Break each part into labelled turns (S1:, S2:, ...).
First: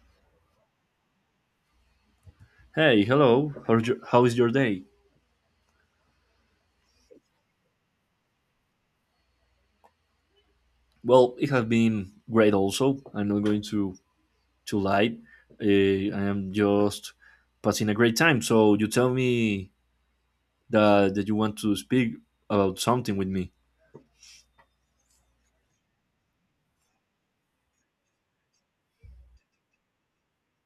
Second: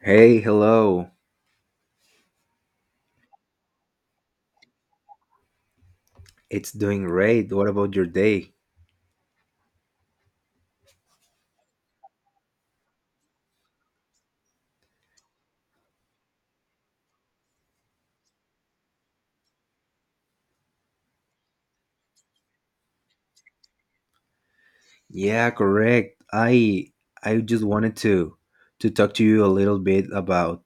S1: Hey, hello.
S2: Hey, hello. How's your day?
S1: It's doing great. What about your day?
S2: Well, it has been great also. I'm not going to lie. I am just passing a great time. So you tell me that you want to speak about something with me.
S1: Yeah, correct. I just wanted to talk to you a little bit about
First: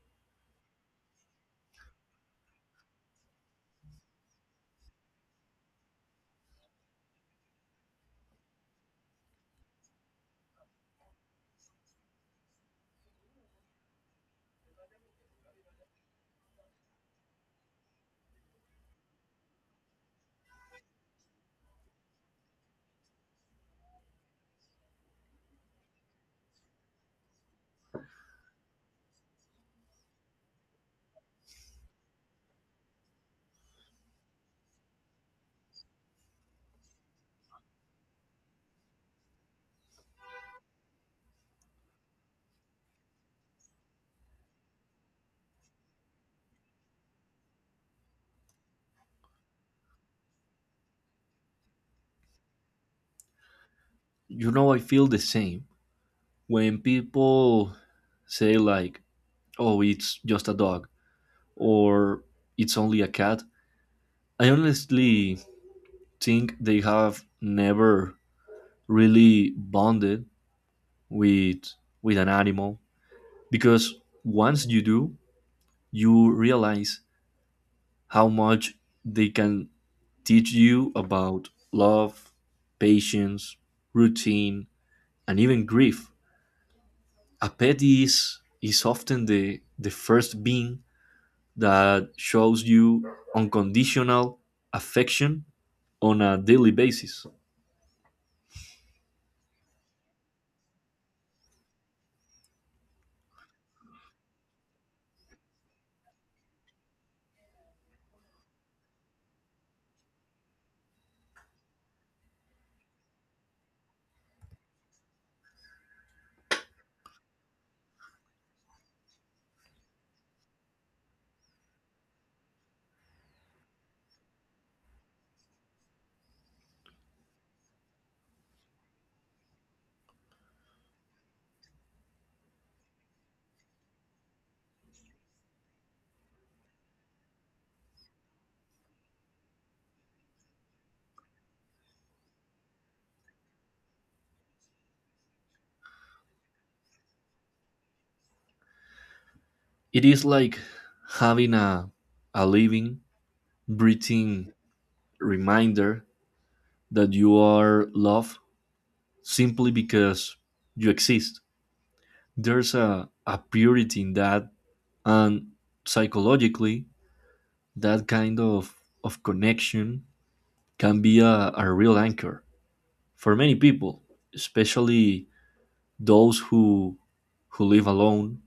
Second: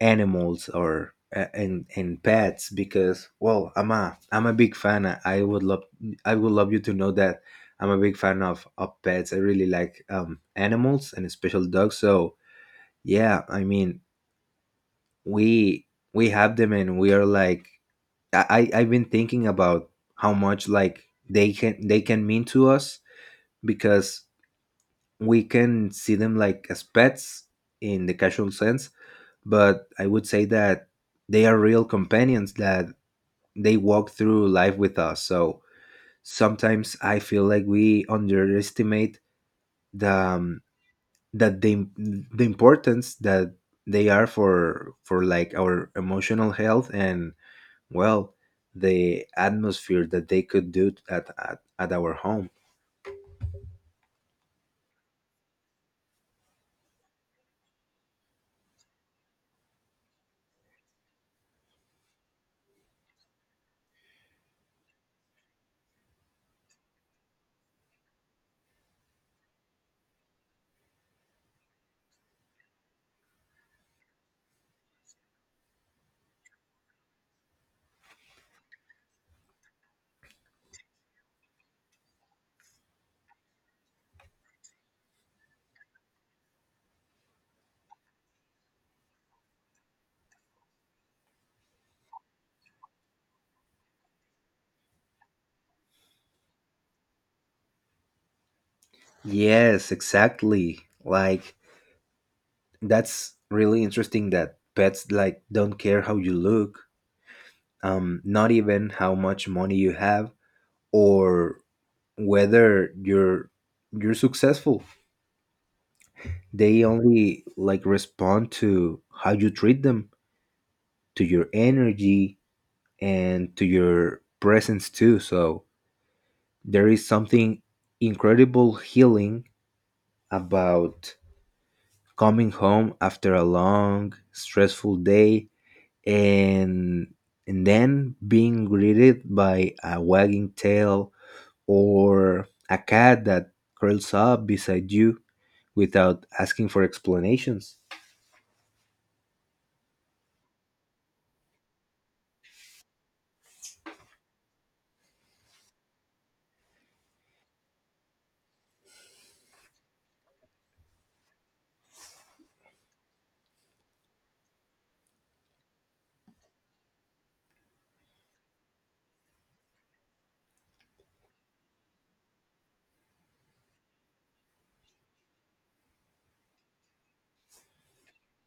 S1: animals or and pets, because, well, I'm a big fan. I would love you to know that I'm a big fan of pets. I really like animals, and especially dogs. So, yeah, I mean, we we have them, and we are like, I've been thinking about how much, like, they can mean to us, because we can see them like as pets in the casual sense, but I would say that they are real companions that they walk through life with us. So sometimes I feel like we underestimate the um, that the the importance that they are for like our emotional health, and, well, the atmosphere that they could do at our home.
S2: You know, I feel the same when people say like, "Oh, it's just a dog," or "It's only a cat." I honestly think they have never really bonded with with an animal because once you do you realize how much they can teach you about love, patience, routine, and even grief. A pet is often the first being that shows you unconditional affection on a daily basis.
S1: Yes, exactly. Like, that's really interesting that pets, like, don't care how you look, not even how much money you have, or whether you're successful. They only, like, respond to how you treat them, to your energy, and to your presence too. So there is something incredible healing about coming home after a long, stressful day, and and then being greeted by a wagging tail, or a cat that curls up beside you without asking for explanations.
S2: It is like having a living, breathing reminder that you are loved simply because you exist. There's a purity in that, and psychologically, that kind of connection can be a real anchor for many people, especially those who live alone.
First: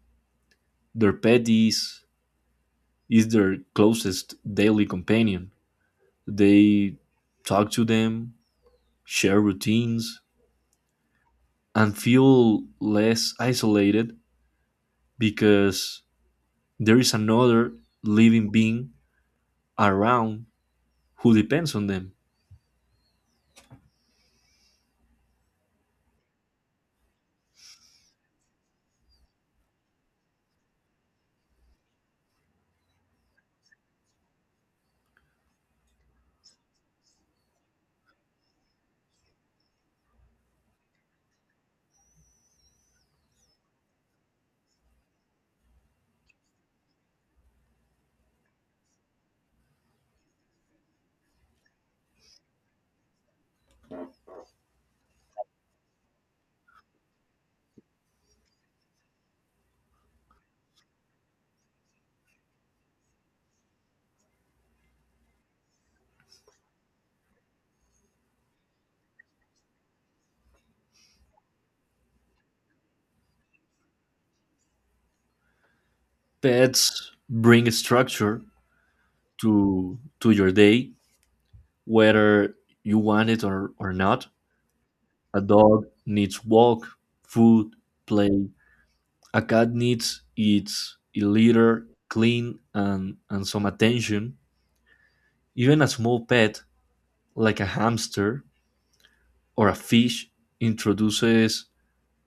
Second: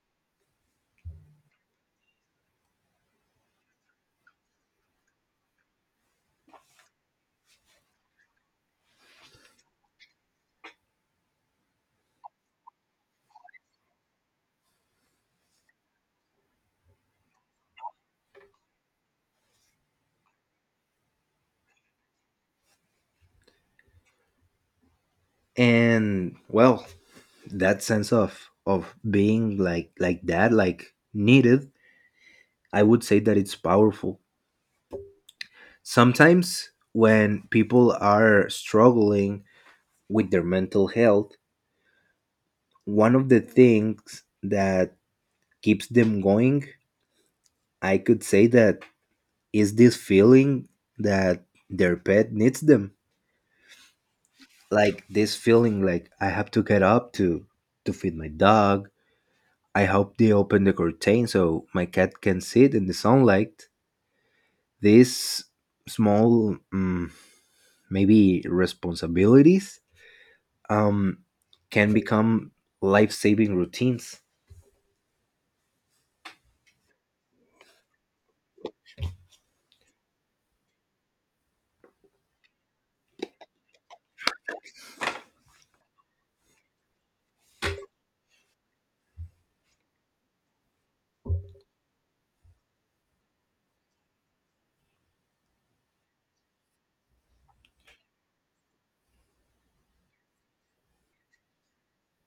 S2: Their pet is their closest daily companion. They talk to them, share routines, and feel less isolated because there is another living being around who depends on them.
S1: And, well, that sense of being like that, like, needed, I would say that it's powerful. Sometimes when people are struggling with their mental health, one of the things that keeps them going, I could say, that is this feeling that their pet needs them. Like this feeling, like, I have to get up to feed my dog. I hope they open the curtain so my cat can sit in the sunlight. These small maybe responsibilities um can become life-saving routines.
S2: Pets bring structure to your day, whether you want it or not. A dog needs walk, food, play. A cat needs its litter, clean and some attention. Even a small pet like a hamster or a fish introduces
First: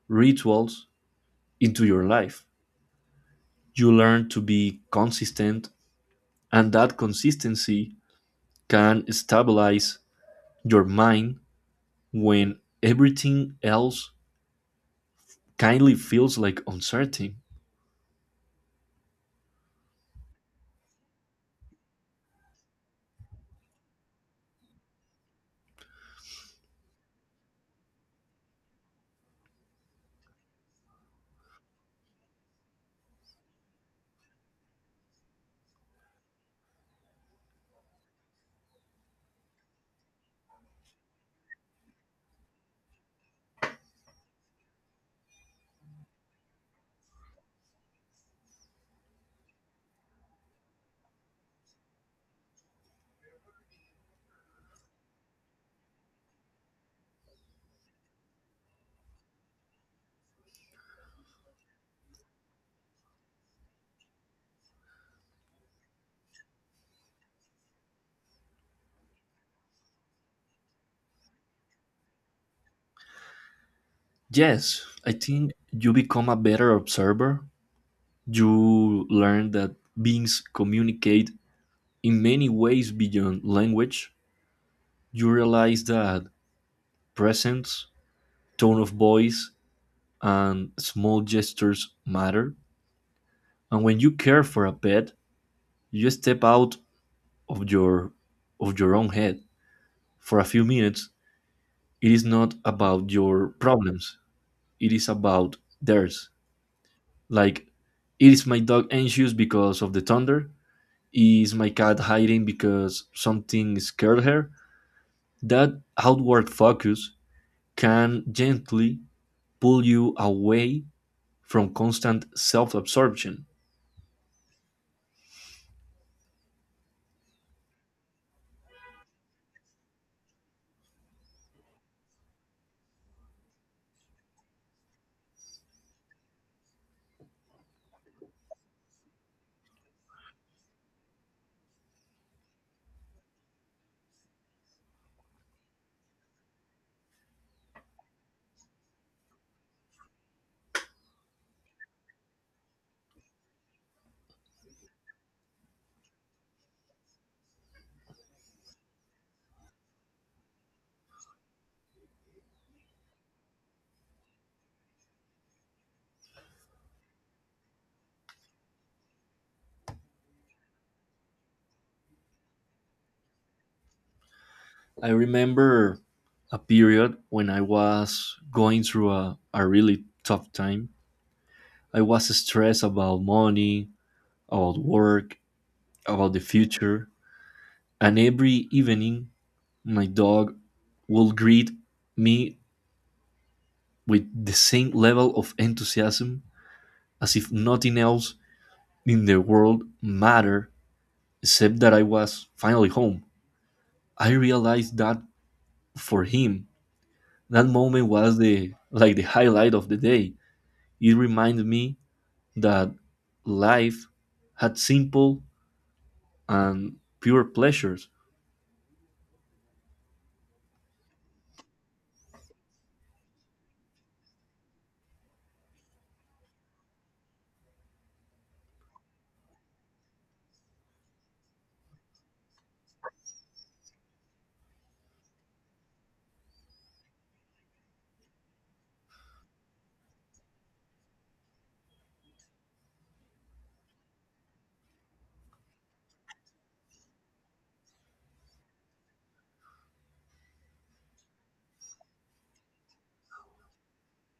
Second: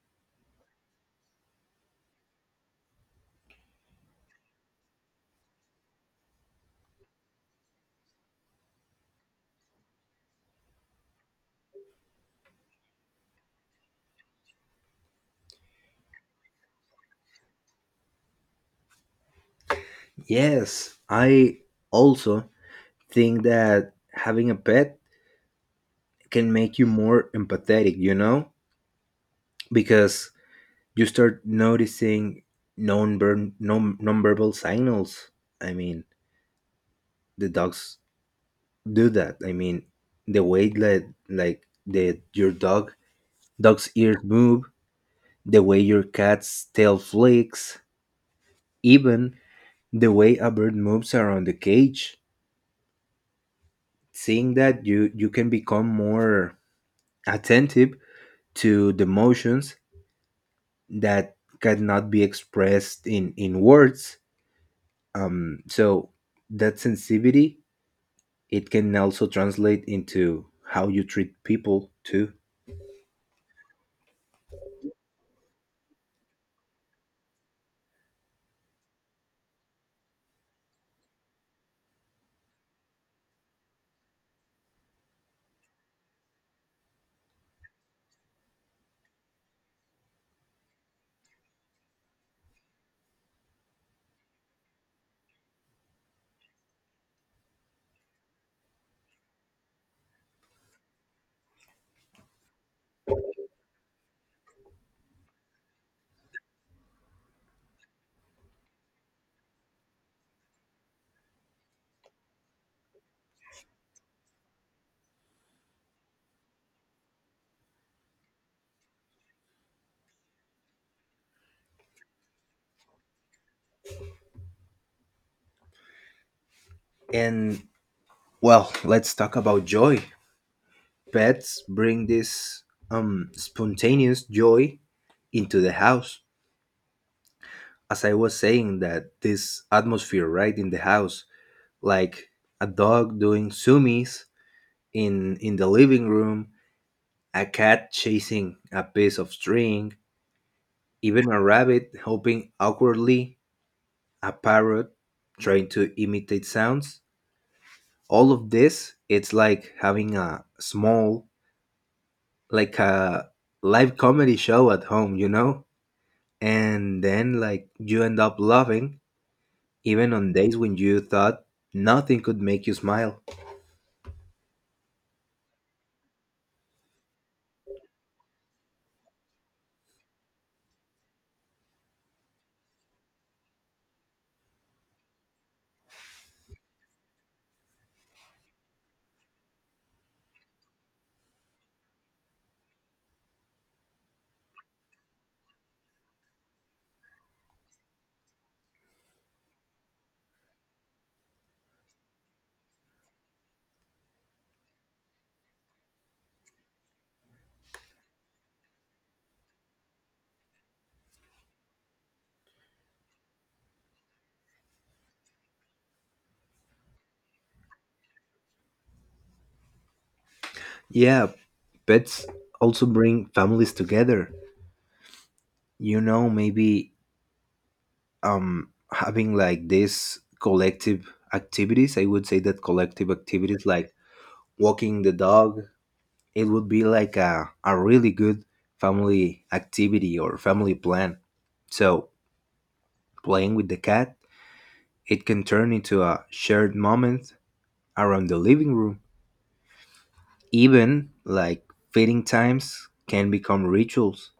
S2: rituals into your life. You learn to be consistent. And that consistency can stabilize your mind when everything else kindly feels like uncertain.
S1: Yes, I also think that having a pet can make you more empathetic, because you start noticing non verbal signals. I mean, the dogs do that. I mean, the way that, like, the your dog's ears move, the way your cat's tail flicks, even the way a bird moves around the cage. Seeing that, you can become more attentive to the motions that cannot be expressed in words, so that sensitivity, it can also translate into how you treat people too.
S2: Yes, I think you become a better observer. You learn that beings communicate in many ways beyond language. You realize that presence, tone of voice, and small gestures matter. And when you care for a pet, you step out of your of your own head for a few minutes. It is not about your problems. It is about theirs. Like, is my dog anxious because of the thunder? Is my cat hiding because something scared her? That outward focus can gently pull you away from constant self absorption.
S1: And, well, let's talk about joy. Pets bring this spontaneous joy into the house, as I was saying, that this atmosphere, right, in the house, like a dog doing zoomies in the living room, a cat chasing a piece of string. Even a rabbit hopping awkwardly, a parrot trying to imitate sounds. All of this, it's like having a small, like a live comedy show at home, you know? And then, like, you end up laughing, even on days when you thought nothing could make you smile.
S2: I remember a period when I was going through a really tough time. I was stressed about money, about work, about the future, and every evening my dog will greet me with the same level of enthusiasm as if nothing else in the world mattered except that I was finally home. I realized that for him, that moment was the like the highlight of the day. It reminded me that life had simple and pure pleasures.
S1: Yeah, pets also bring families together. You know, maybe having, like, this collective activities, I would say that collective activities like walking the dog. It would be like a really good family activity or family plan. So, playing with the cat, it can turn into a shared moment around the living room. Even like feeding times can become rituals.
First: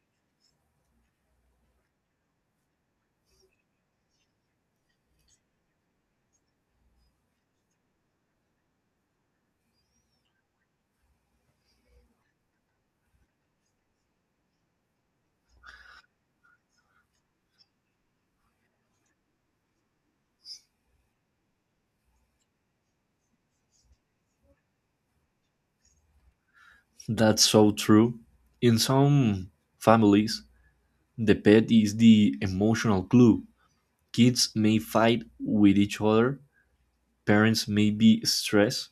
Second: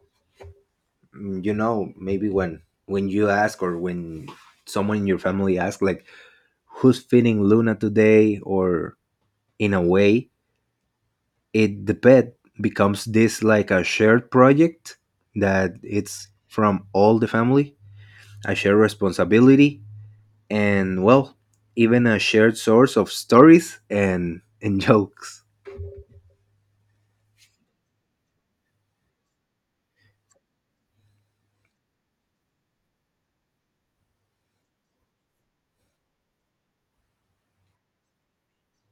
S1: Maybe when you ask, or when someone in your family asks, like, who's feeding Luna today? Or, in a way, it the pet becomes this, like, a shared project that it's from all the family, a shared responsibility, and, well, even a shared source of stories and jokes.
S2: That's so true. In some families, the pet is the emotional glue. Kids may fight with each other, parents may be stressed,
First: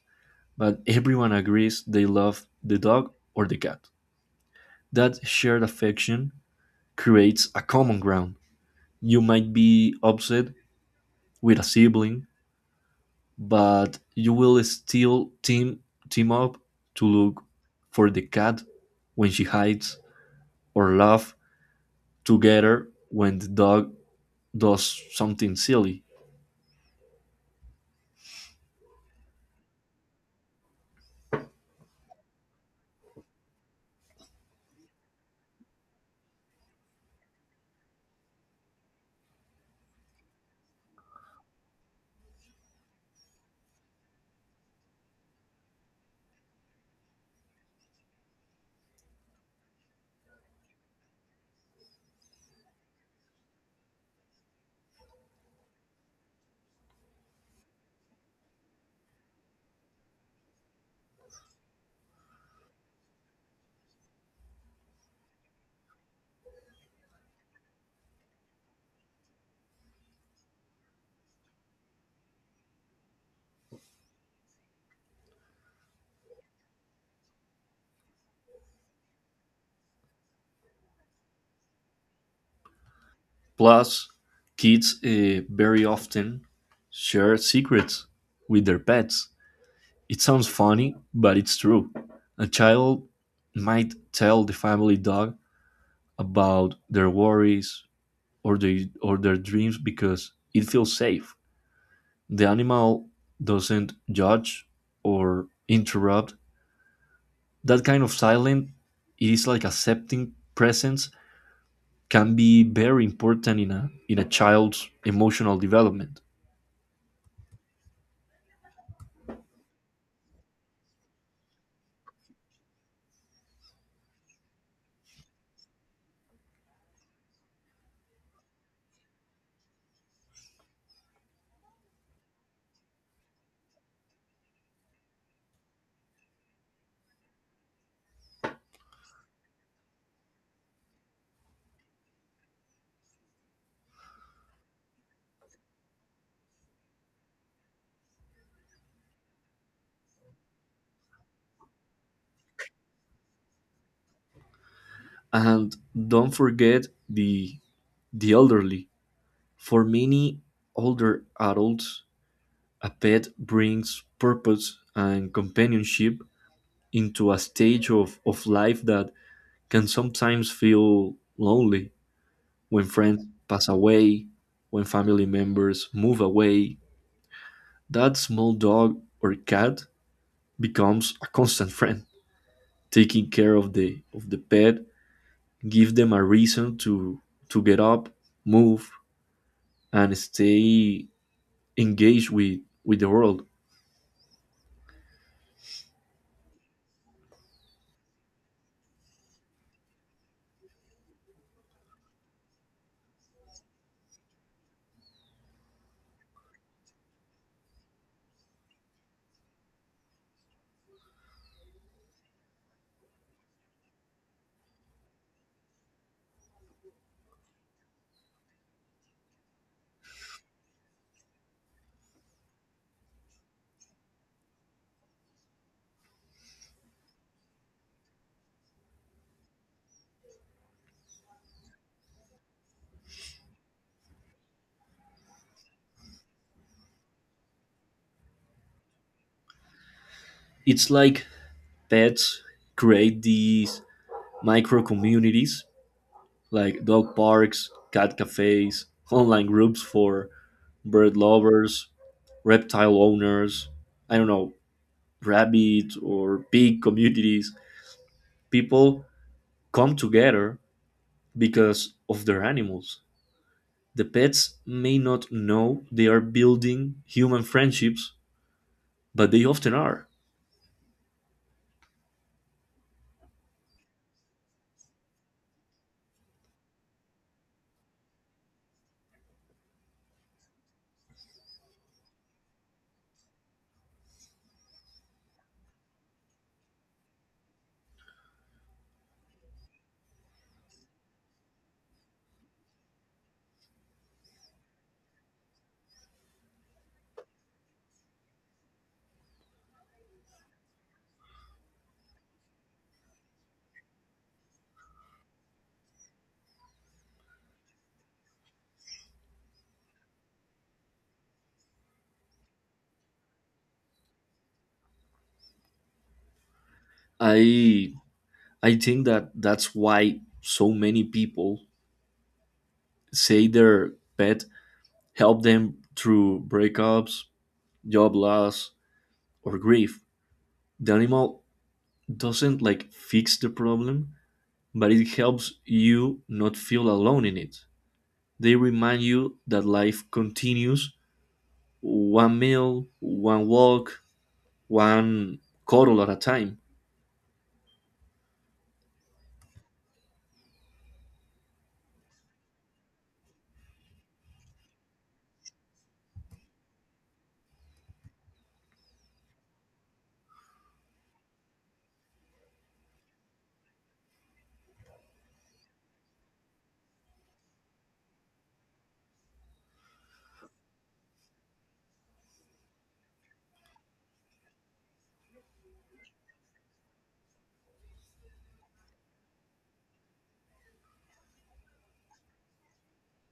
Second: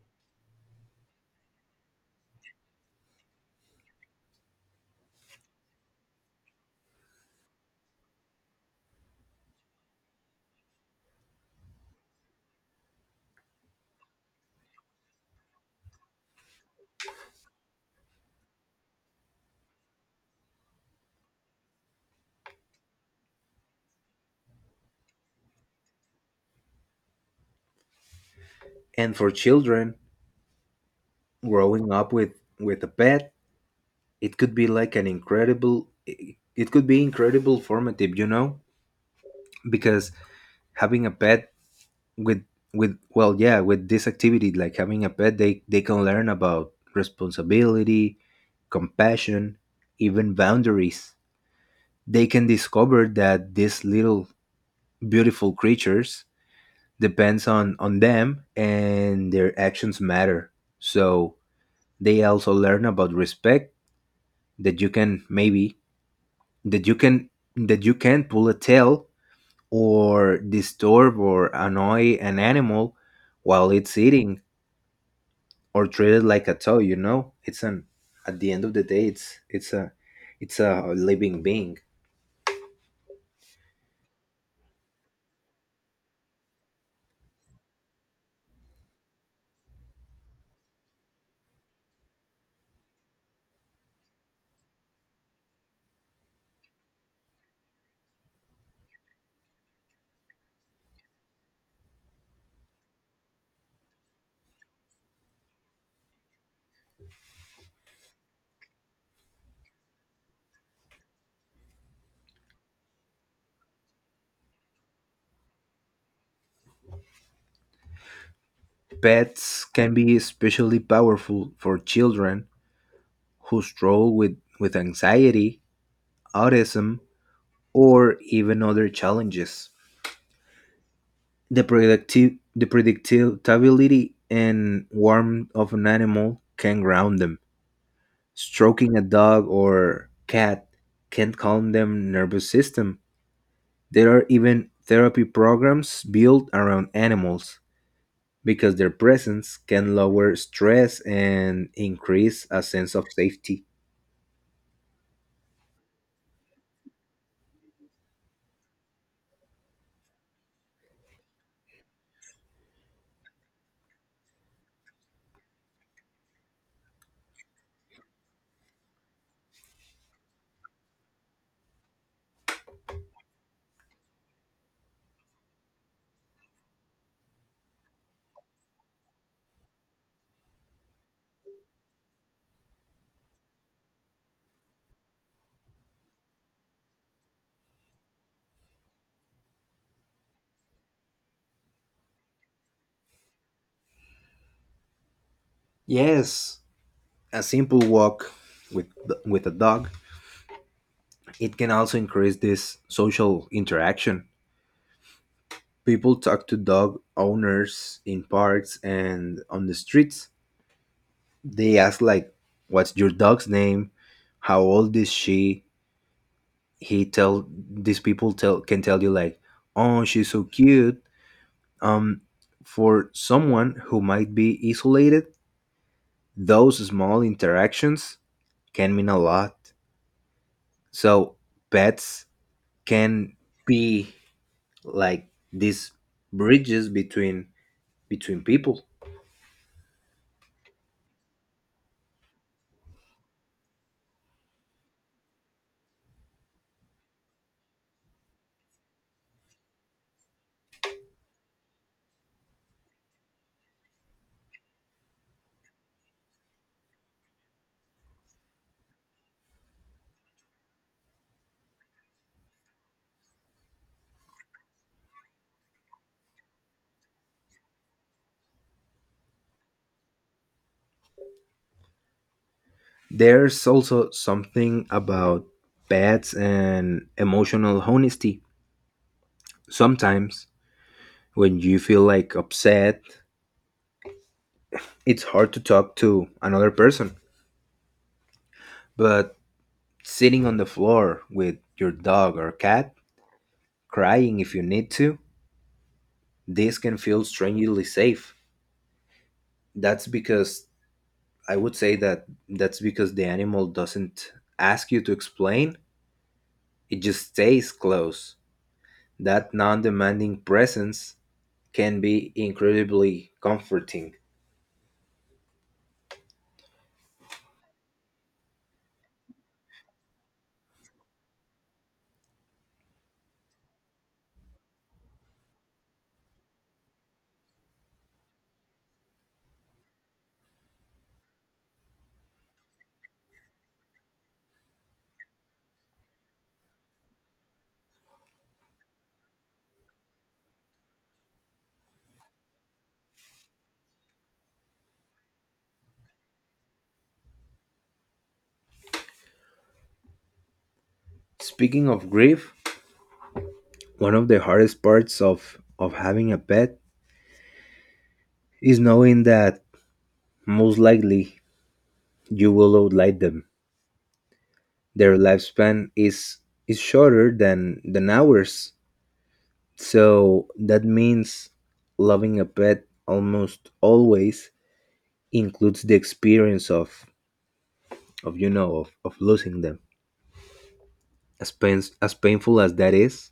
S2: but everyone agrees they love the dog or the cat. That shared affection creates a common ground. You might be upset with a sibling, but you will still team up to look for the cat when she hides or laugh together when the dog does something silly.
S1: And for children growing up with a pet, it could be incredible formative, because having a pet with with, well, yeah, with this activity, like having a pet, they can learn about responsibility, compassion, even boundaries. They can discover that these little beautiful creatures depends on them, and their actions matter. So they also learn about respect, that you can, maybe, that you can that you can pull a tail, or disturb or annoy an animal while it's eating, or treat it like a toy, you know, it's an at the end of the day, it's a living being.
S2: Plus, kids very often share secrets with their pets. It sounds funny, but it's true. A child might tell the family dog about their worries or their dreams because it feels safe. The animal doesn't judge or interrupt. That kind of silence, it is like accepting presence, can be very important in a child's emotional development.
S1: Pets can be especially powerful for children who struggle with anxiety, autism, or even other challenges. The predictability and warmth of an animal can ground them. Stroking a dog or cat can calm them nervous system. There are even therapy programs built around animals because their presence can lower stress and increase a sense of safety.
S2: And don't forget the elderly. For many older adults, a pet brings purpose and companionship into a stage of life that can sometimes feel lonely when friends pass away, when family members move away. That small dog or cat becomes a constant friend. Taking care of the pet gives them a reason to get up, move, and stay engaged with the world.
S1: Yes, a simple walk with with a dog, it can also increase this social interaction. People talk to dog owners in parks and on the streets. They ask, like, what's your dog's name? How old is she? He tell these people tell can tell you, like, oh, she's so cute. Um for someone who might be isolated, those small interactions can mean a lot. So pets can be like these bridges between people.
S2: It's like pets create these micro communities like dog parks, cat cafes, online groups for bird lovers, reptile owners, I don't know, rabbit or pig communities. People come together because of their animals. The pets may not know they are building human friendships, but they often are.
S1: There's also something about pets and emotional honesty. Sometimes when you feel, like, upset, it's hard to talk to another person. But sitting on the floor with your dog or cat, crying if you need to, this can feel strangely safe. That's because, I would say that, that's because the animal doesn't ask you to explain, it just stays close. That non demanding presence can be incredibly comforting.
S2: I I think that that's why so many people say their pet helped them through breakups, job loss, or grief. The animal doesn't like fix the problem, but it helps you not feel alone in it. They remind you that life continues: one meal, one walk, one cuddle at a time.
S1: Speaking of grief, one of the hardest parts of having a pet is knowing that, most likely, you will outlive them. Their lifespan is shorter than ours. So that means loving a pet almost always includes the experience of you know of losing them. As painful as that is,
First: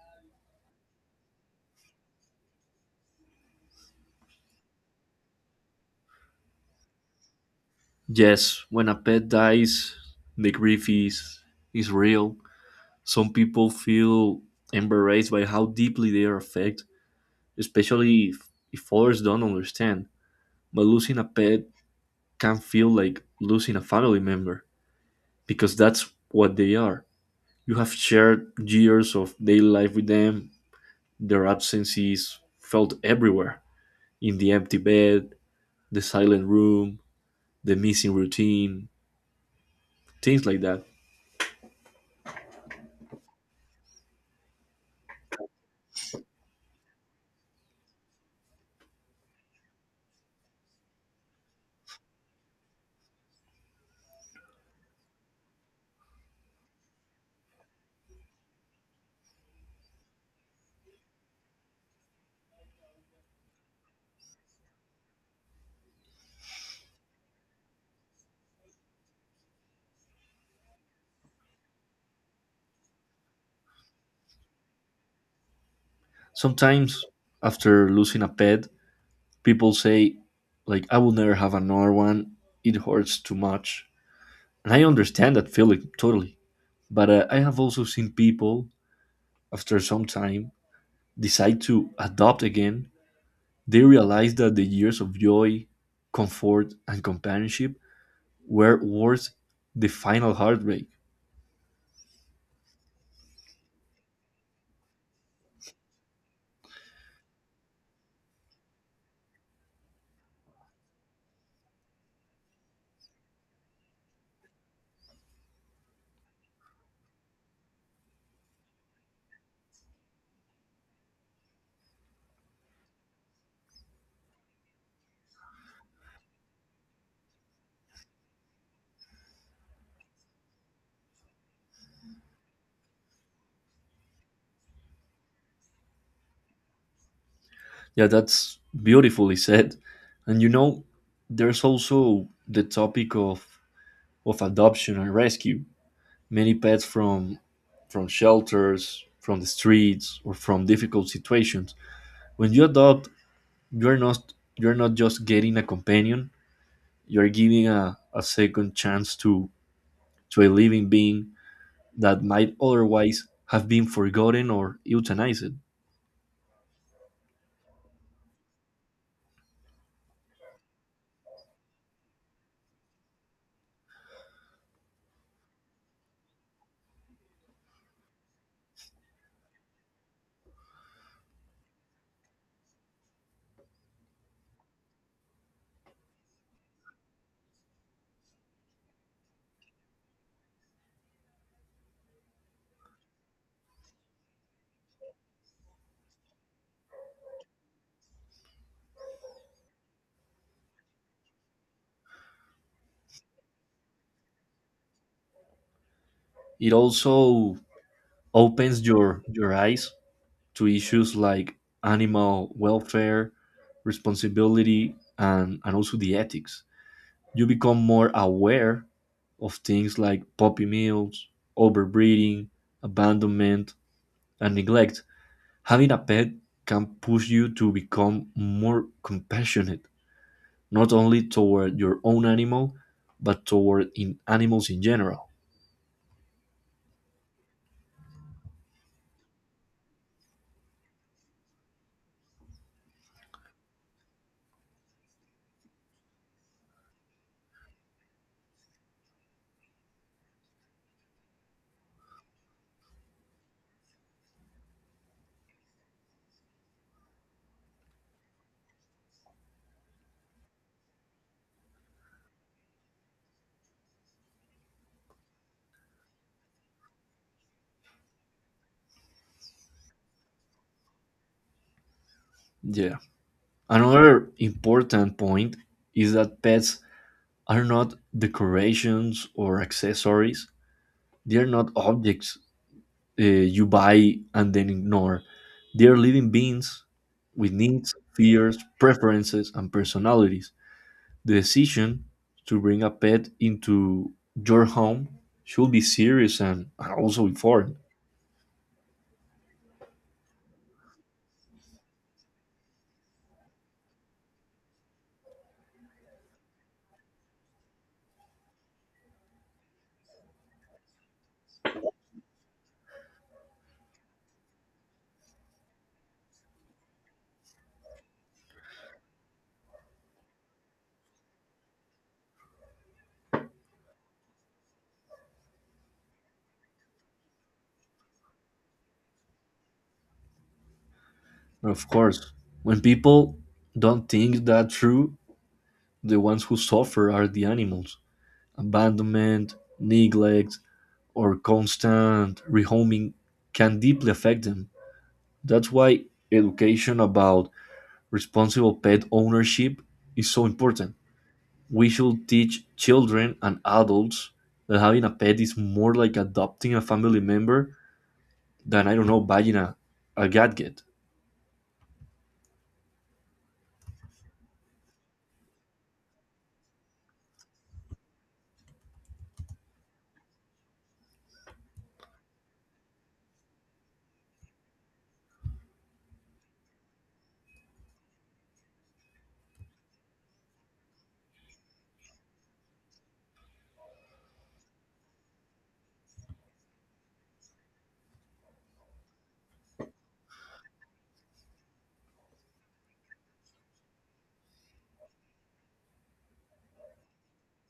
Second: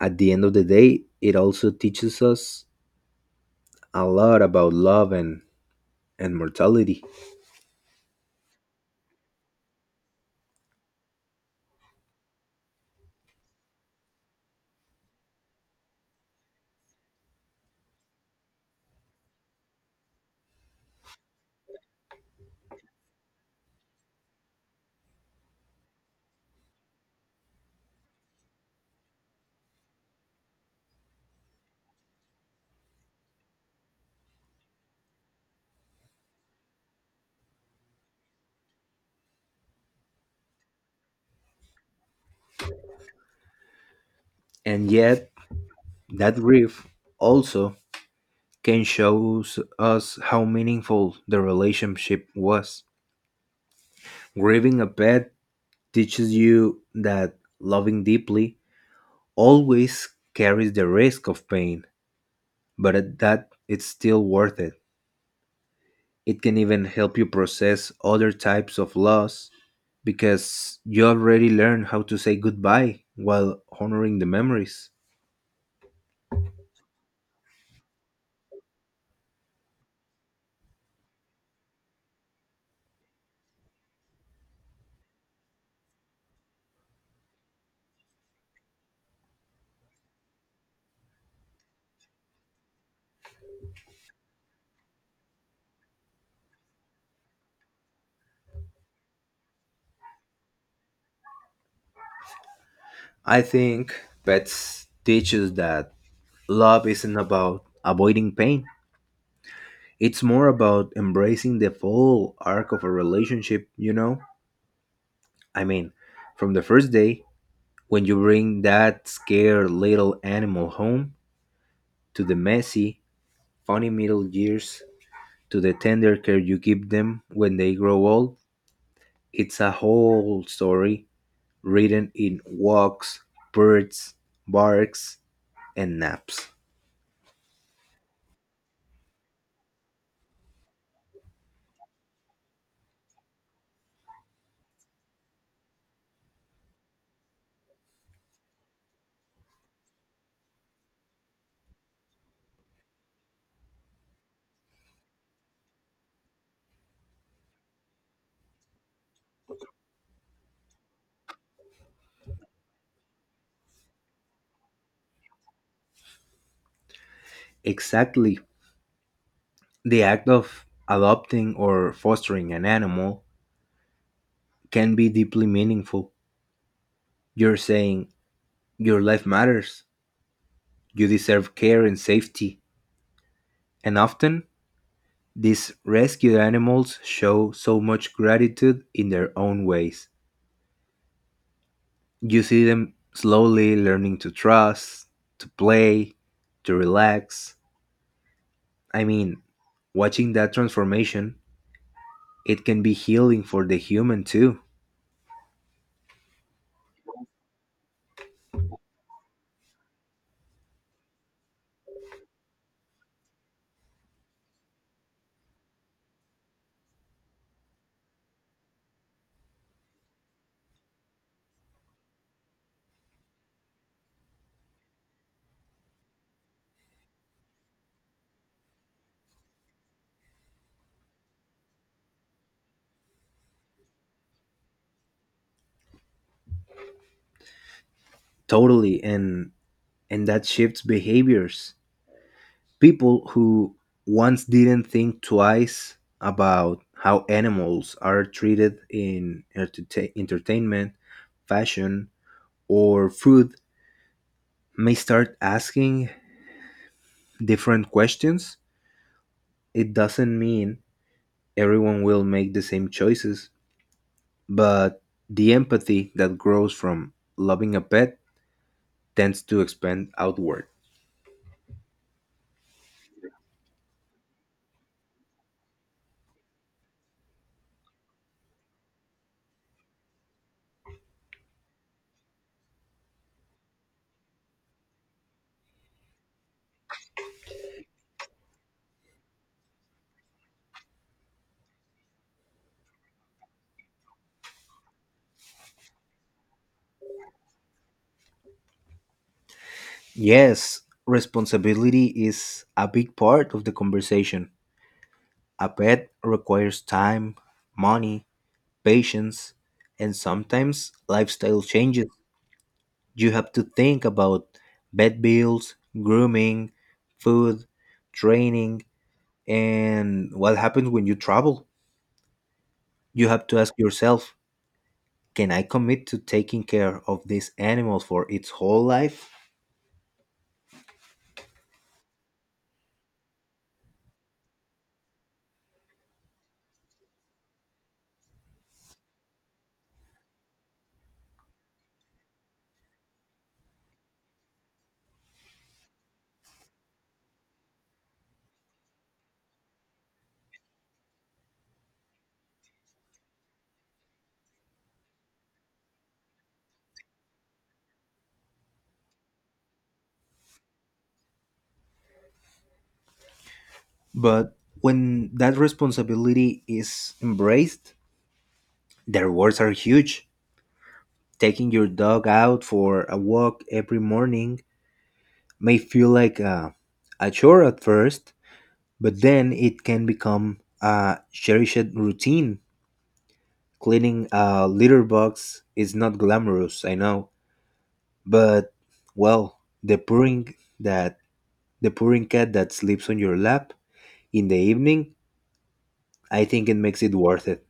S1: at the end of the day, it also teaches us a lot about love and mortality.
S2: Yes, when a pet dies, the grief is real. Some people feel embarrassed by how deeply they are affected, especially if others don't understand. But losing a pet can feel like losing a family member because that's what they are. You have shared years of daily life with them, their absence is felt everywhere: in the empty bed, the silent room, the missing routine, things like that.
S1: And yet, that grief also can show us how meaningful the relationship was. Grieving a pet teaches you that loving deeply always carries the risk of pain, but at that it's still worth it. It can even help you process other types of loss because you already learned how to say goodbye while honoring the memories.
S2: Sometimes, after losing a pet, people say like, "I will never have another one, it hurts too much," and I understand that feeling totally. But I have also seen people, after some time, decide to adopt again. They realize that the years of joy, comfort, and companionship were worth the final heartbreak.
S1: I think pets teaches that love isn't about avoiding pain. It's more about embracing the full arc of a relationship, you know? I mean, from the first day, when you bring that scared little animal home, to the messy, funny middle years, to the tender care you give them when they grow old, it's a whole story written in walks, birds, barks, and naps.
S2: Yeah, that's beautifully said. And you know, there's also the topic of adoption and rescue. Many pets from shelters, from the streets, or from difficult situations. When you adopt, you're not just getting a companion, you're giving a second chance to a living being that might otherwise have been forgotten or euthanized.
S1: Exactly. The act of adopting or fostering an animal can be deeply meaningful. You're saying your life matters, you deserve care and safety, and often, these rescued animals show so much gratitude in their own ways. You see them slowly learning to trust, to play, to relax. I mean, watching that transformation, it can be healing for the human too.
S2: It also opens your eyes to issues like animal welfare, responsibility, and also the ethics. You become more aware of things like puppy mills, overbreeding, abandonment, and neglect. Having a pet can push you to become more compassionate, not only toward your own animal, but toward in animals in general.
S1: Totally, and that shifts behaviors. People who once didn't think twice about how animals are treated in entertainment, fashion, or food may start asking different questions. It doesn't mean everyone will make the same choices, but the empathy that grows from loving a pet tends to expand outward.
S2: Yeah. Another important point is that pets are not decorations or accessories. They are not objects you buy and then ignore. They are living beings with needs, fears, preferences, and personalities. The decision to bring a pet into your home should be serious and also informed.
S1: Yes, responsibility is a big part of the conversation. A pet requires time, money, patience, and sometimes lifestyle changes. You have to think about vet bills, grooming, food, training, and what happens when you travel? You have to ask yourself, can I commit to taking care of this animal for its whole life?
S2: Of course, when people don't think that through, the ones who suffer are the animals. Abandonment, neglect, or constant rehoming can deeply affect them. That's why education about responsible pet ownership is so important. We should teach children and adults that having a pet is more like adopting a family member than, I don't know, buying a gadget.
S1: But when that responsibility is embraced, the rewards are huge. Taking your dog out for a walk every morning may feel like a chore at first, but then it can become a cherished routine. Cleaning a litter box is not glamorous, I know, but, well, that the purring cat that sleeps on your lap in the evening, I think it makes it worth it.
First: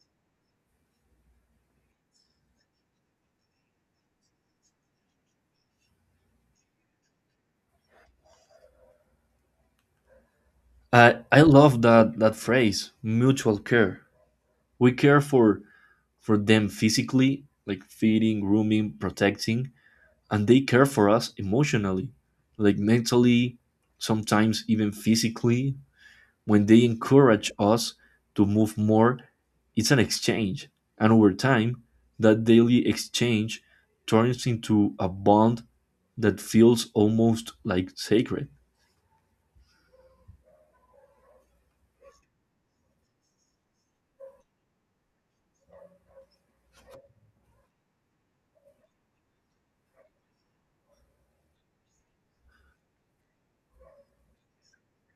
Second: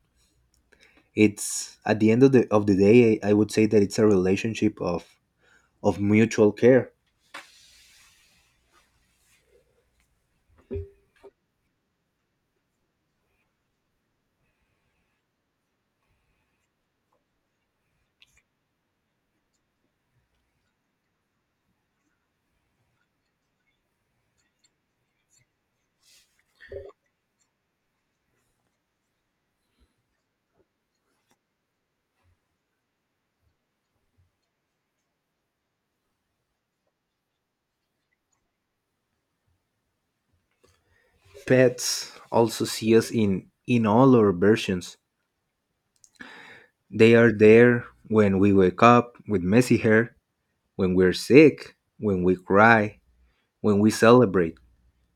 S1: It's at the end of the day, I would say that it's a relationship of mutual care.
S2: I love that phrase, mutual care. We care for them physically, like feeding, grooming, protecting, and they care for us emotionally, like mentally, sometimes even physically when they encourage us to move more. It's an exchange. And over time, that daily exchange turns into a bond that feels almost like sacred.
S1: Pets also see us in all our versions. They are there when we wake up with messy hair, when we're sick, when we cry, when we celebrate,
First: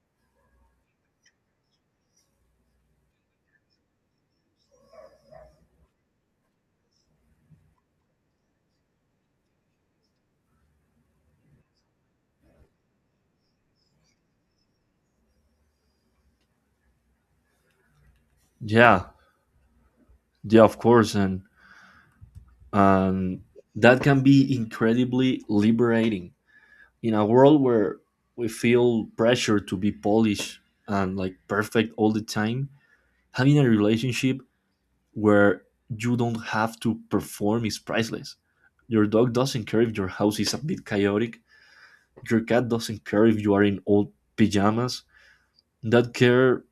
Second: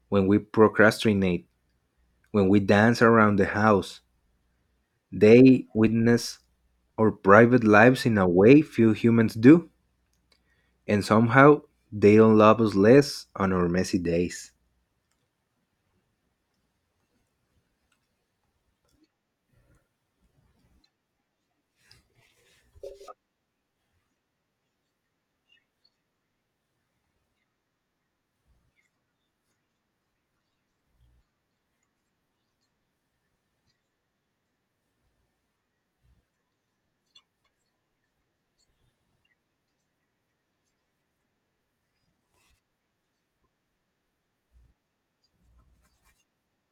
S1: when we procrastinate, when we dance around the house. They witness our private lives in a way few humans do, and somehow they don't love us less on our messy days.
S2: Yeah, yeah, of course. And that can be incredibly liberating in a world where we feel pressure to be polished and like perfect all the time. Having a relationship where you don't have to perform is priceless. Your dog doesn't care if your house is a bit chaotic. Your cat doesn't care if you are in old pajamas. That care,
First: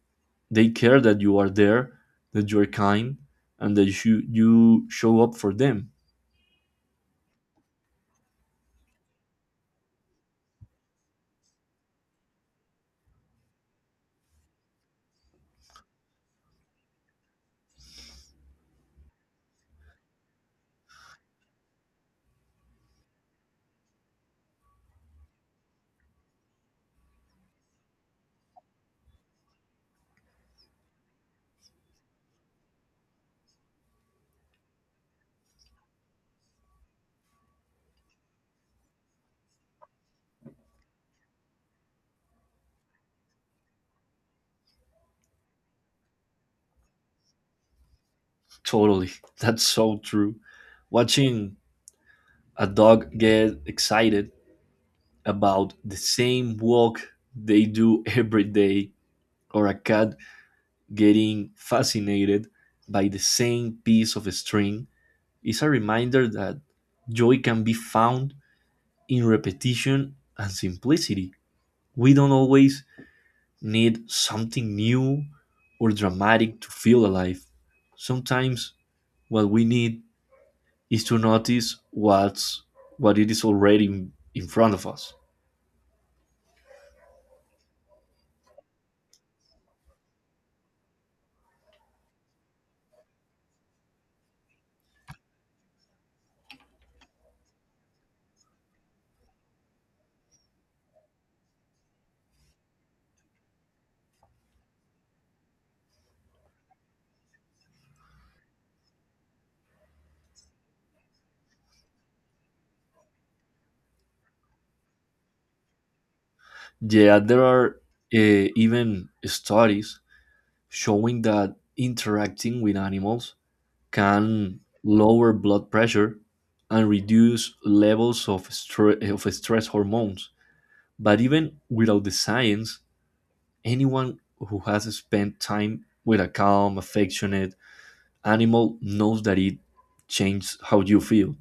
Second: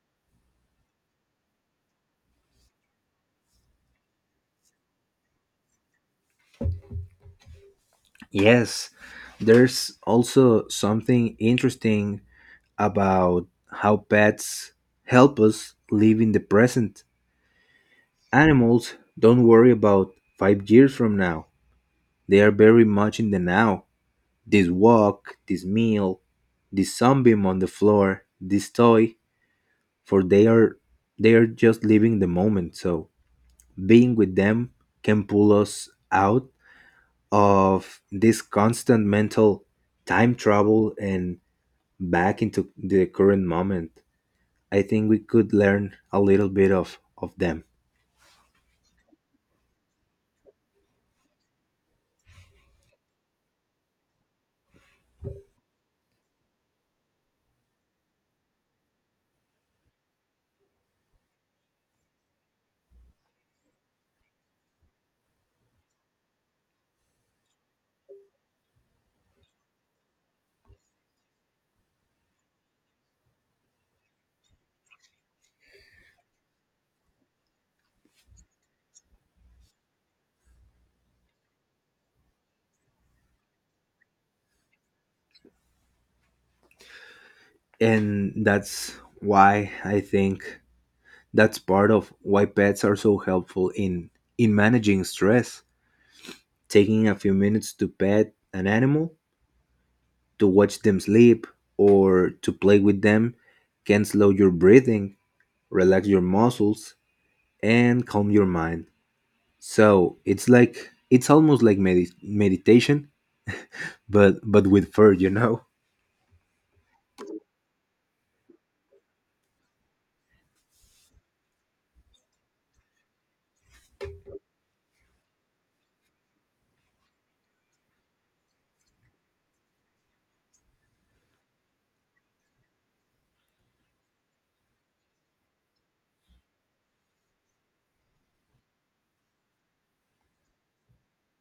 S2: they care that you are there, that you are kind, and that you show up for them.
S1: Yes, there's also something interesting about how pets help us live in the present. Animals don't worry about 5 years from now, they are very much in the now. This walk, this meal, this sunbeam on the floor, this toy, for they are just living the moment, so being with them can pull us out of this constant mental time travel and back into the current moment. I think we could learn a little bit of them.
S2: Totally, that's so true. Watching a dog get excited about the same walk they do every day, or a cat getting fascinated by the same piece of string is a reminder that joy can be found in repetition and simplicity. We don't always need something new or dramatic to feel alive. Sometimes what we need is to notice what's what it is already in front of us.
S1: And that's why I think that's part of why pets are so helpful in managing stress. Taking a few minutes to pet an animal, to watch them sleep, or to play with them can slow your breathing, relax your muscles, and calm your mind. So it's like, it's almost like meditation, but with fur, you know.
S2: Yeah, there are even studies showing that interacting with animals can lower blood pressure and reduce levels of stress hormones. But even without the science, anyone who has spent time with a calm, affectionate animal knows that it changes how you feel.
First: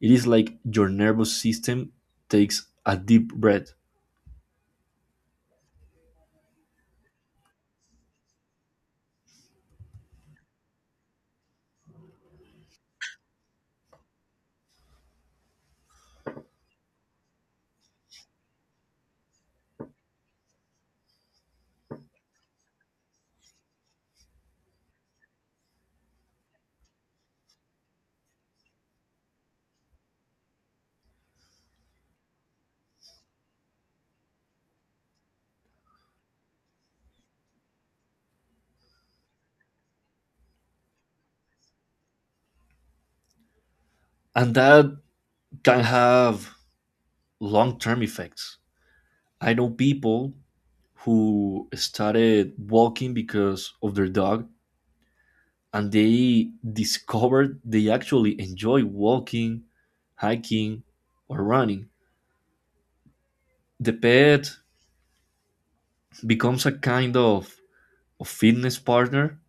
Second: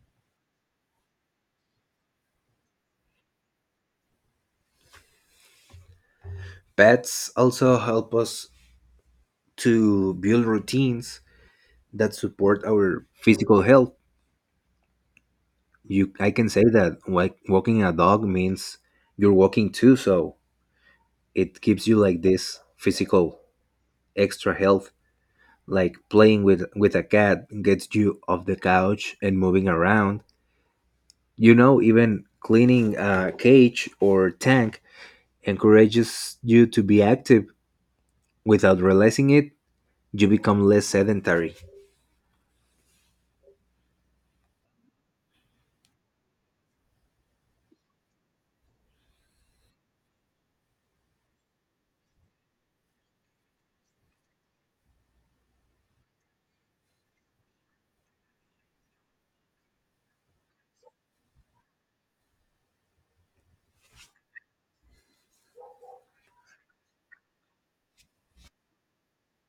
S2: It is like your nervous system takes a deep breath,
S1: Pets also help us to build routines that support our physical health. You, I can say that, like, walking a dog means you're walking too, so it gives you like this physical extra health. Like playing with a cat gets you off the couch and moving around. You know, even cleaning a cage or tank encourages you to be active. Without realizing it, you become less sedentary.
S2: and that can have long term effects. I know people who started walking because of their dog and they discovered they actually enjoy walking, hiking, or running. The pet becomes a kind of fitness partner.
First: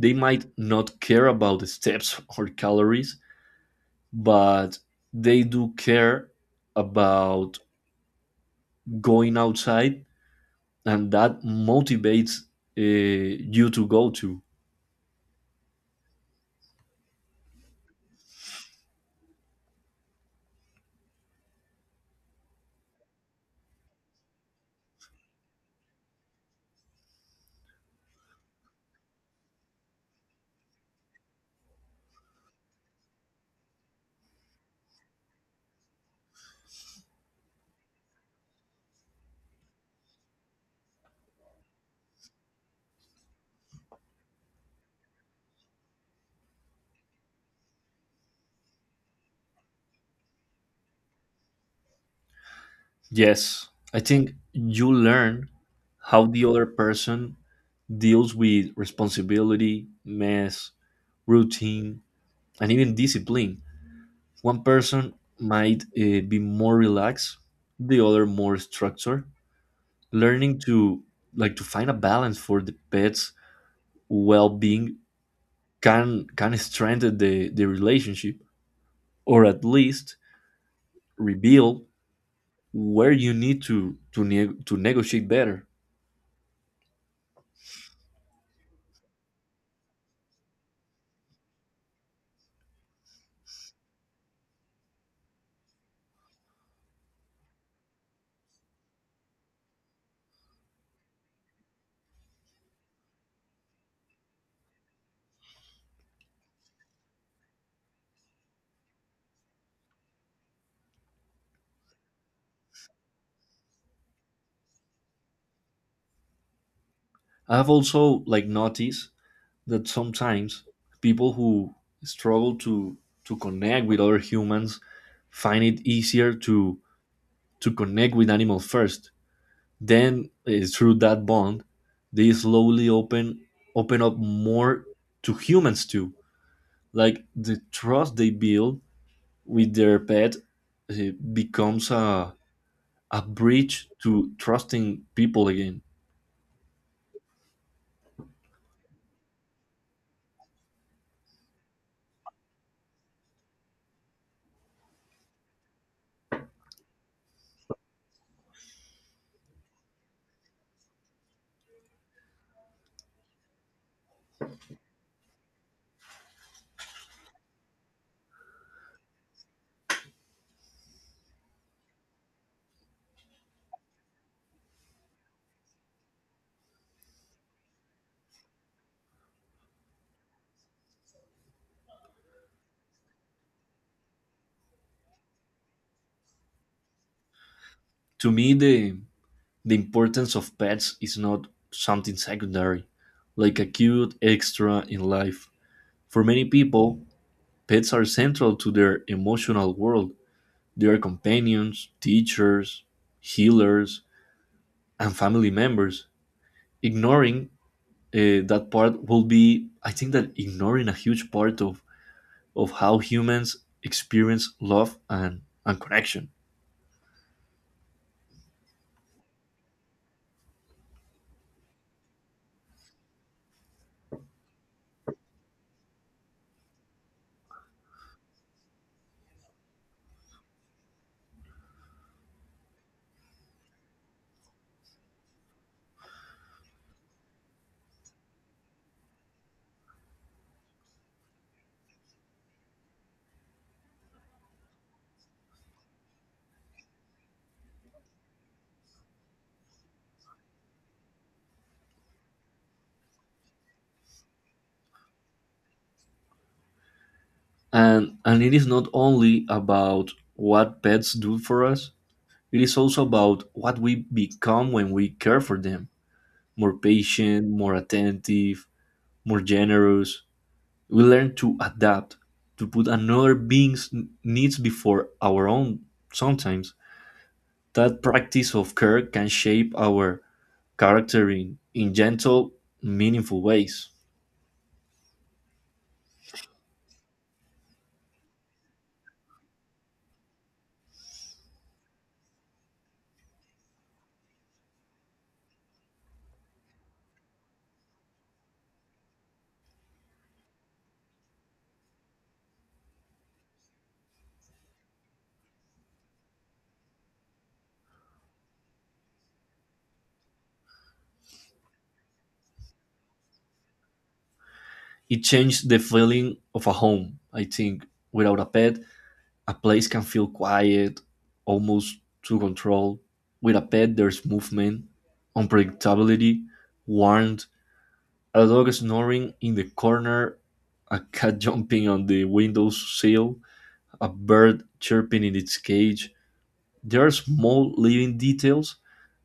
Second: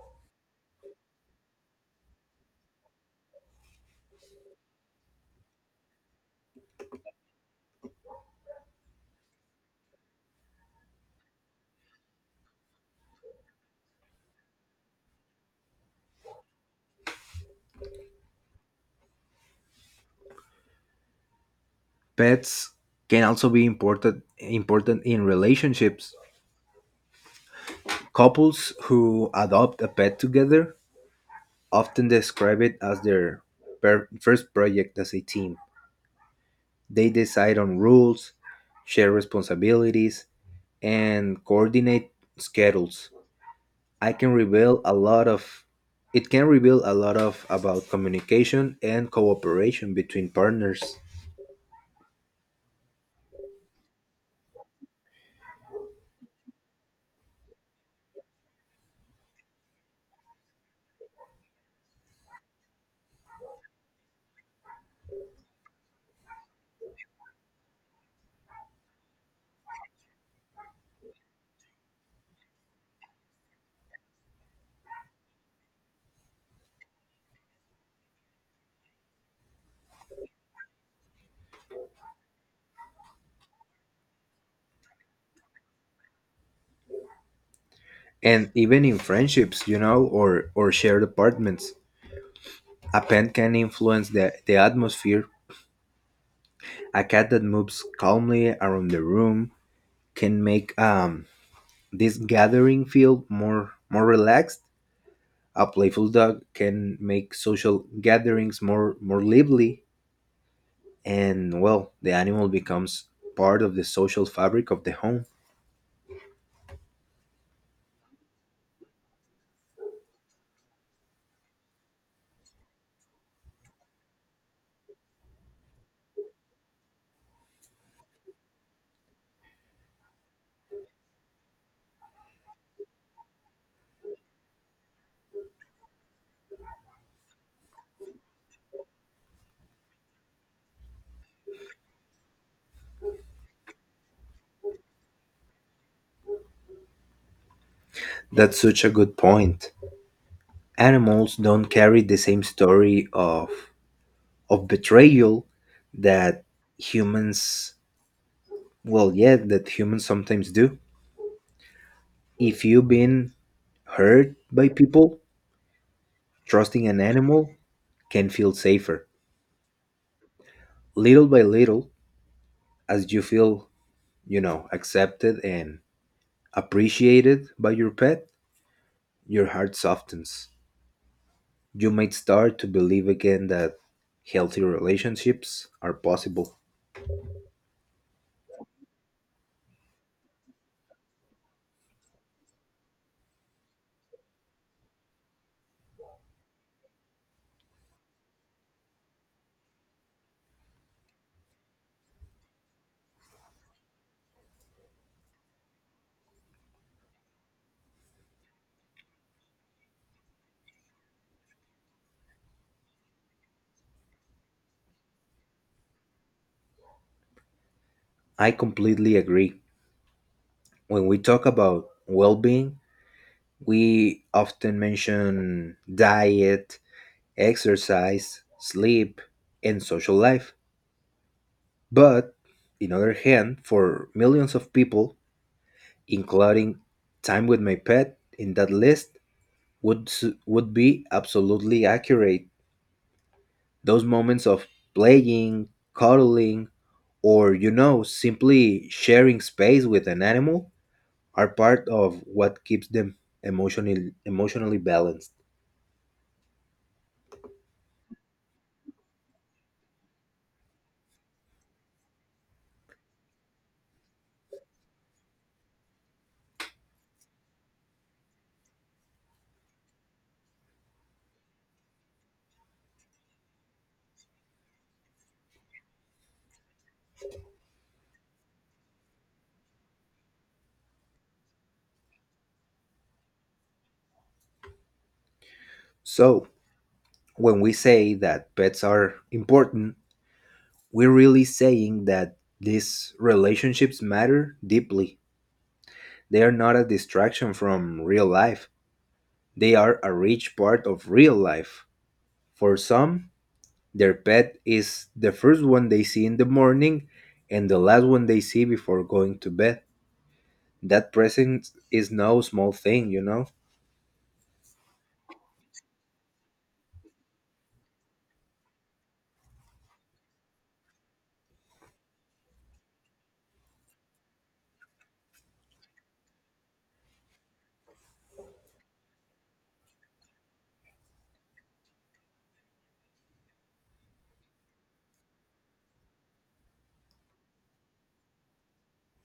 S2: They might not care about the steps or calories, but they do care about going outside, and that motivates uh, you to go to.
S1: Pets can also be important in relationships. Couples who adopt a pet together often describe it as their first project as a team. They decide on rules, share responsibilities, and coordinate schedules. I can reveal a lot of It can reveal a lot of about communication and cooperation between partners.
S2: Yes, I think you learn how the other person deals with responsibility, mess, routine, and even discipline. One person might be more relaxed, the other more structured. Learning to like to find a balance for the pet's well-being can strengthen the relationship or at least reveal where you need to negotiate better.
S1: And even in friendships, you know, or shared apartments. A pen can influence the atmosphere. A cat that moves calmly around the room can make this gathering feel more relaxed. A playful dog can make social gatherings more lively, and, well, the animal becomes part of the social fabric of the home.
S2: I've also like noticed that sometimes people who struggle to connect with other humans find it easier to connect with animals first. Then through that bond, they slowly open up more to humans too. Like the trust they build with their pet becomes a bridge to trusting people again.
S1: That's such a good point. Animals don't carry the same story of betrayal that humans, well, yeah, that humans sometimes do. If you've been hurt by people, trusting an animal can feel safer. Little by little, as you feel, you know, accepted and appreciated by your pet, your heart softens. You might start to believe again that healthy relationships are possible.
S2: To me, the importance of pets is not something secondary, like a cute extra in life. For many people, pets are central to their emotional world. They are companions, teachers, healers, and family members. Ignoring that part will be, I think, that ignoring a huge part of how humans experience love and connection.
S1: I completely agree. When we talk about well being, we often mention diet, exercise, sleep, and social life. But, on the other hand, for millions of people, including time with my pet in that list, would, would be absolutely accurate. Those moments of playing, cuddling, or, you know, simply sharing space with an animal are part of what keeps them emotionally balanced.
S2: And it is not only about what pets do for us, it is also about what we become when we care for them: more patient, more attentive, more generous. We learn to adapt, to put another being's n- needs before our own sometimes. That practice of care can shape our character in gentle, meaningful ways.
S1: So, when we say that pets are important, we're really saying that these relationships matter deeply. They are not a distraction from real life. They are a rich part of real life. For some, their pet is the first one they see in the morning and the last one they see before going to bed. That presence is no small thing, you know?
S2: It changes the feeling of a home, I think. Without a pet, a place can feel quiet, almost to control. With a pet, there's movement, unpredictability, warmth, a dog snoring in the corner, a cat jumping on the windowsill, a bird chirping in its cage. There are small living details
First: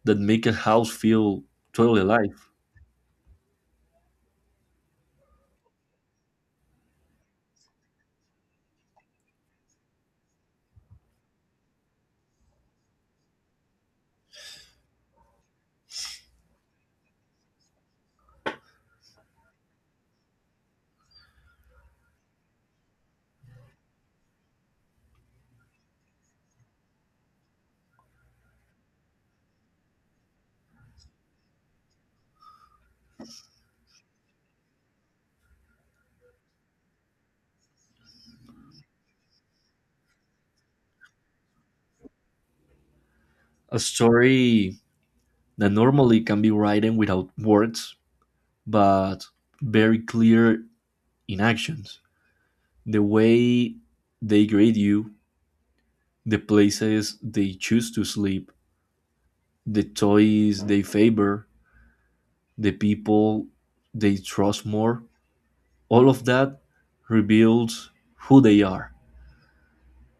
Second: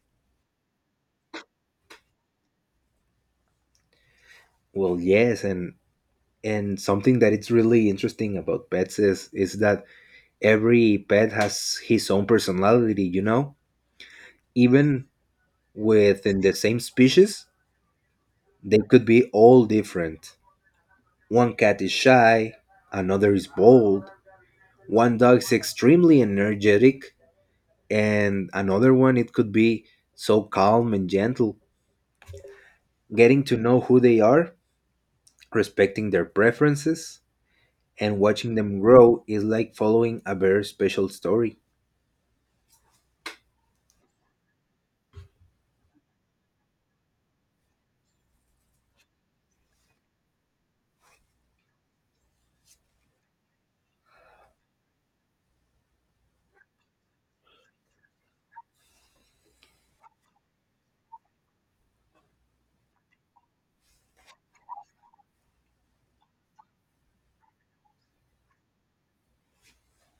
S2: that make a house feel totally alive.
S1: Well, yes, and something that it's really interesting about pets is that every pet has his own personality, you know? Even within the same species, they could be all different. One cat is shy, another is bold, one dog is extremely energetic, and another one it could be so calm and gentle. Getting to know who they are, respecting their preferences, and watching them grow is like following a very special story.
S2: A story that normally can be written without words, but very clear in actions. The way they grade you, the places they choose to sleep, the toys they favor, the people they trust more, all of that reveals who they are.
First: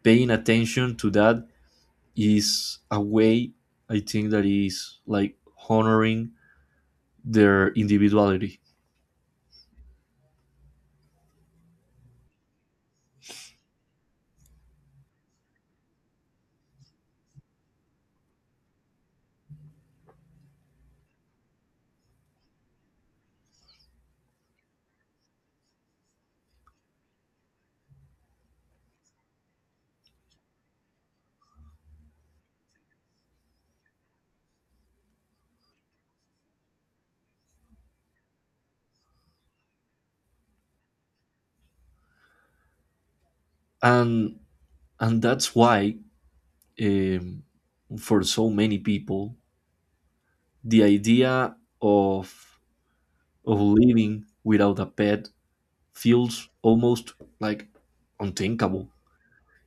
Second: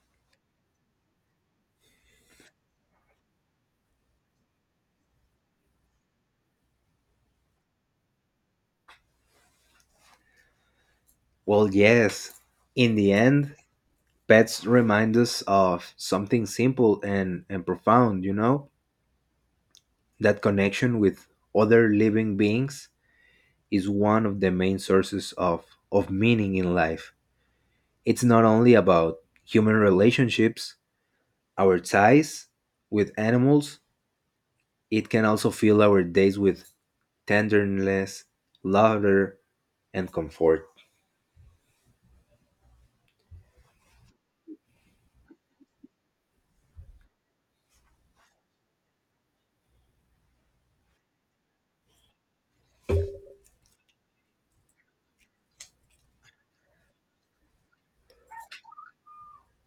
S2: Paying attention to that is a way, I think, that is like honoring their individuality.
S1: Well, yes, in the end, pets remind us of something simple and, profound, you know, that connection with other living beings is one of the main sources of meaning in life. It's not only about human relationships. Our ties with animals, it can also fill our days with tenderness, laughter, and comfort.
S2: And and that's why um, for so many people the idea of of living without a pet feels almost like unthinkable.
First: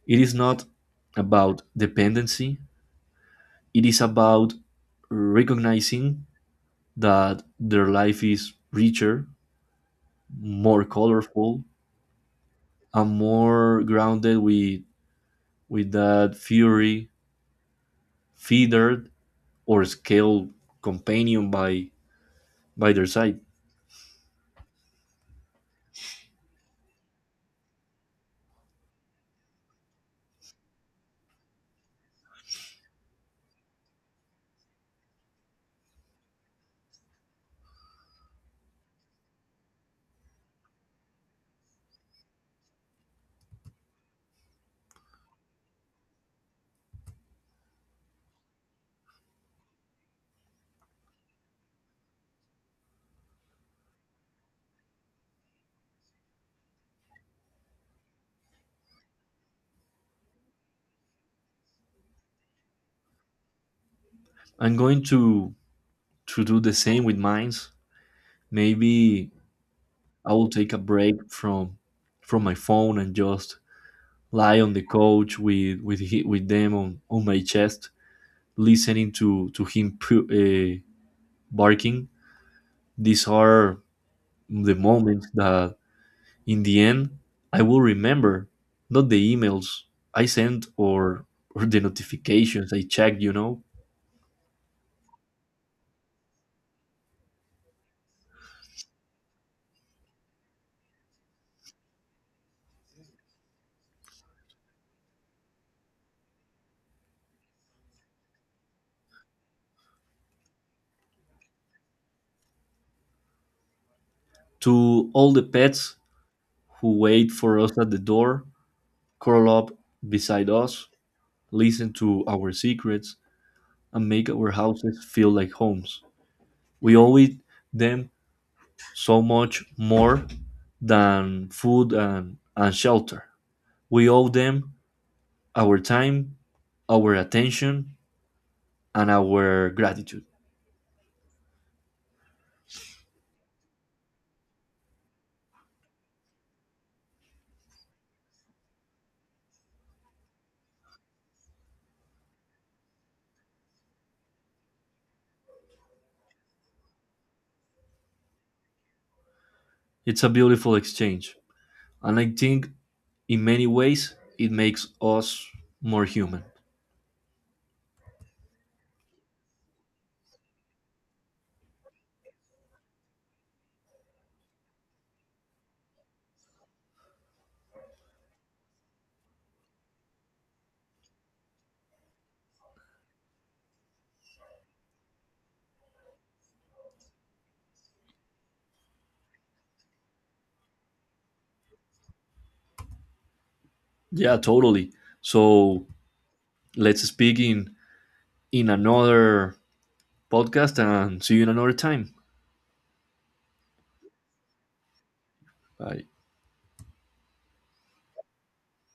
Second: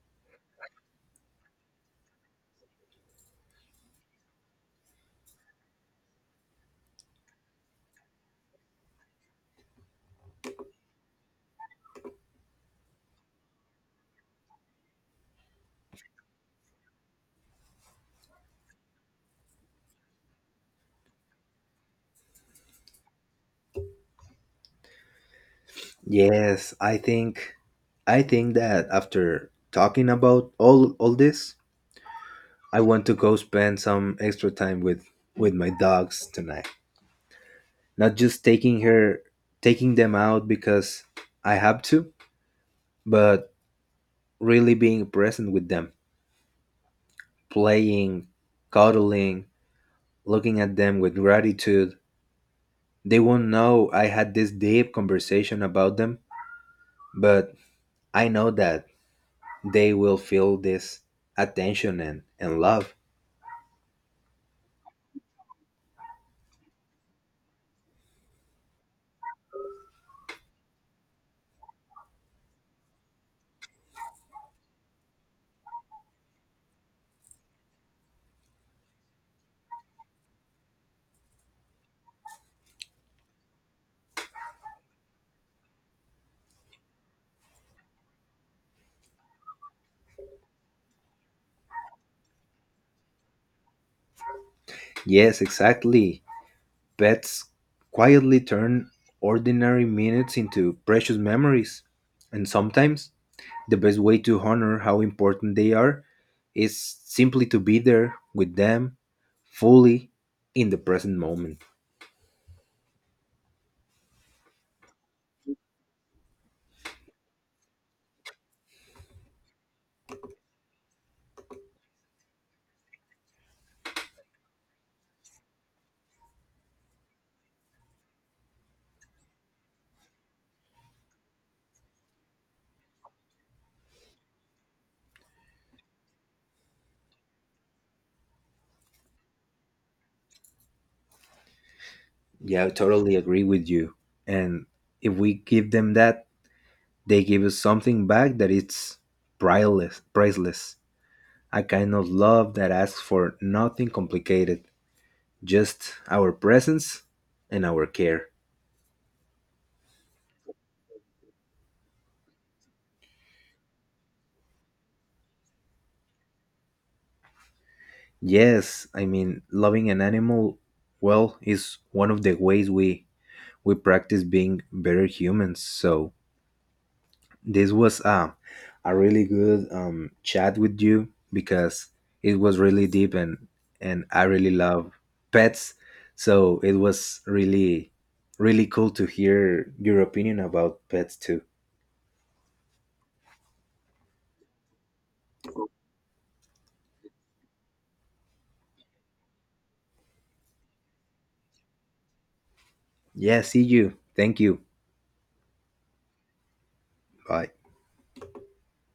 S2: It is not about dependency, it is about recognizing that their life is richer, more colorful, and more grounded with that fury, feathered, or scaled companion by their side.
S1: Yes, I think, that after talking about all this, I want to go spend some extra time with my dogs tonight. Not just taking them out because I have to, but really being present with them, playing, cuddling, looking at them with gratitude. They won't know I had this deep conversation about them, but I know that they will feel this attention and, love.
S2: I'm going to do the same with mines. Maybe I will take a break from my phone and just lie on the couch with them on my chest, listening to him barking. These are the moments that, in the end, I will remember, not the emails I sent or the notifications I checked. You know,
S1: Yes, exactly. Pets quietly turn ordinary minutes into precious memories. And sometimes the best way to honor how important they are is simply to be there with them fully in the present moment.
S2: to all the pets who wait for us at the door, curl up beside us, listen to our secrets and make our houses feel like homes. We owe it them so much more than food and shelter. We owe them our time, our attention, and our gratitude.
S1: Yeah, I totally agree with you. And if we give them that, they give us something back that it's priceless. A kind of love that asks for nothing complicated, just our presence and our care.
S2: It's a beautiful exchange. And I think in many ways it makes us more human.
S1: Yes, I mean, loving an animal well is one of the ways we practice being better humans. So, this was a really good chat with you because it was really deep, and I really love pets. So it was really cool to hear your opinion about pets too.
S2: Yeah, totally. So let's speak in another podcast and see you in another time.
S1: Yeah, see you. Thank you.
S2: Bye.
S1: Bye.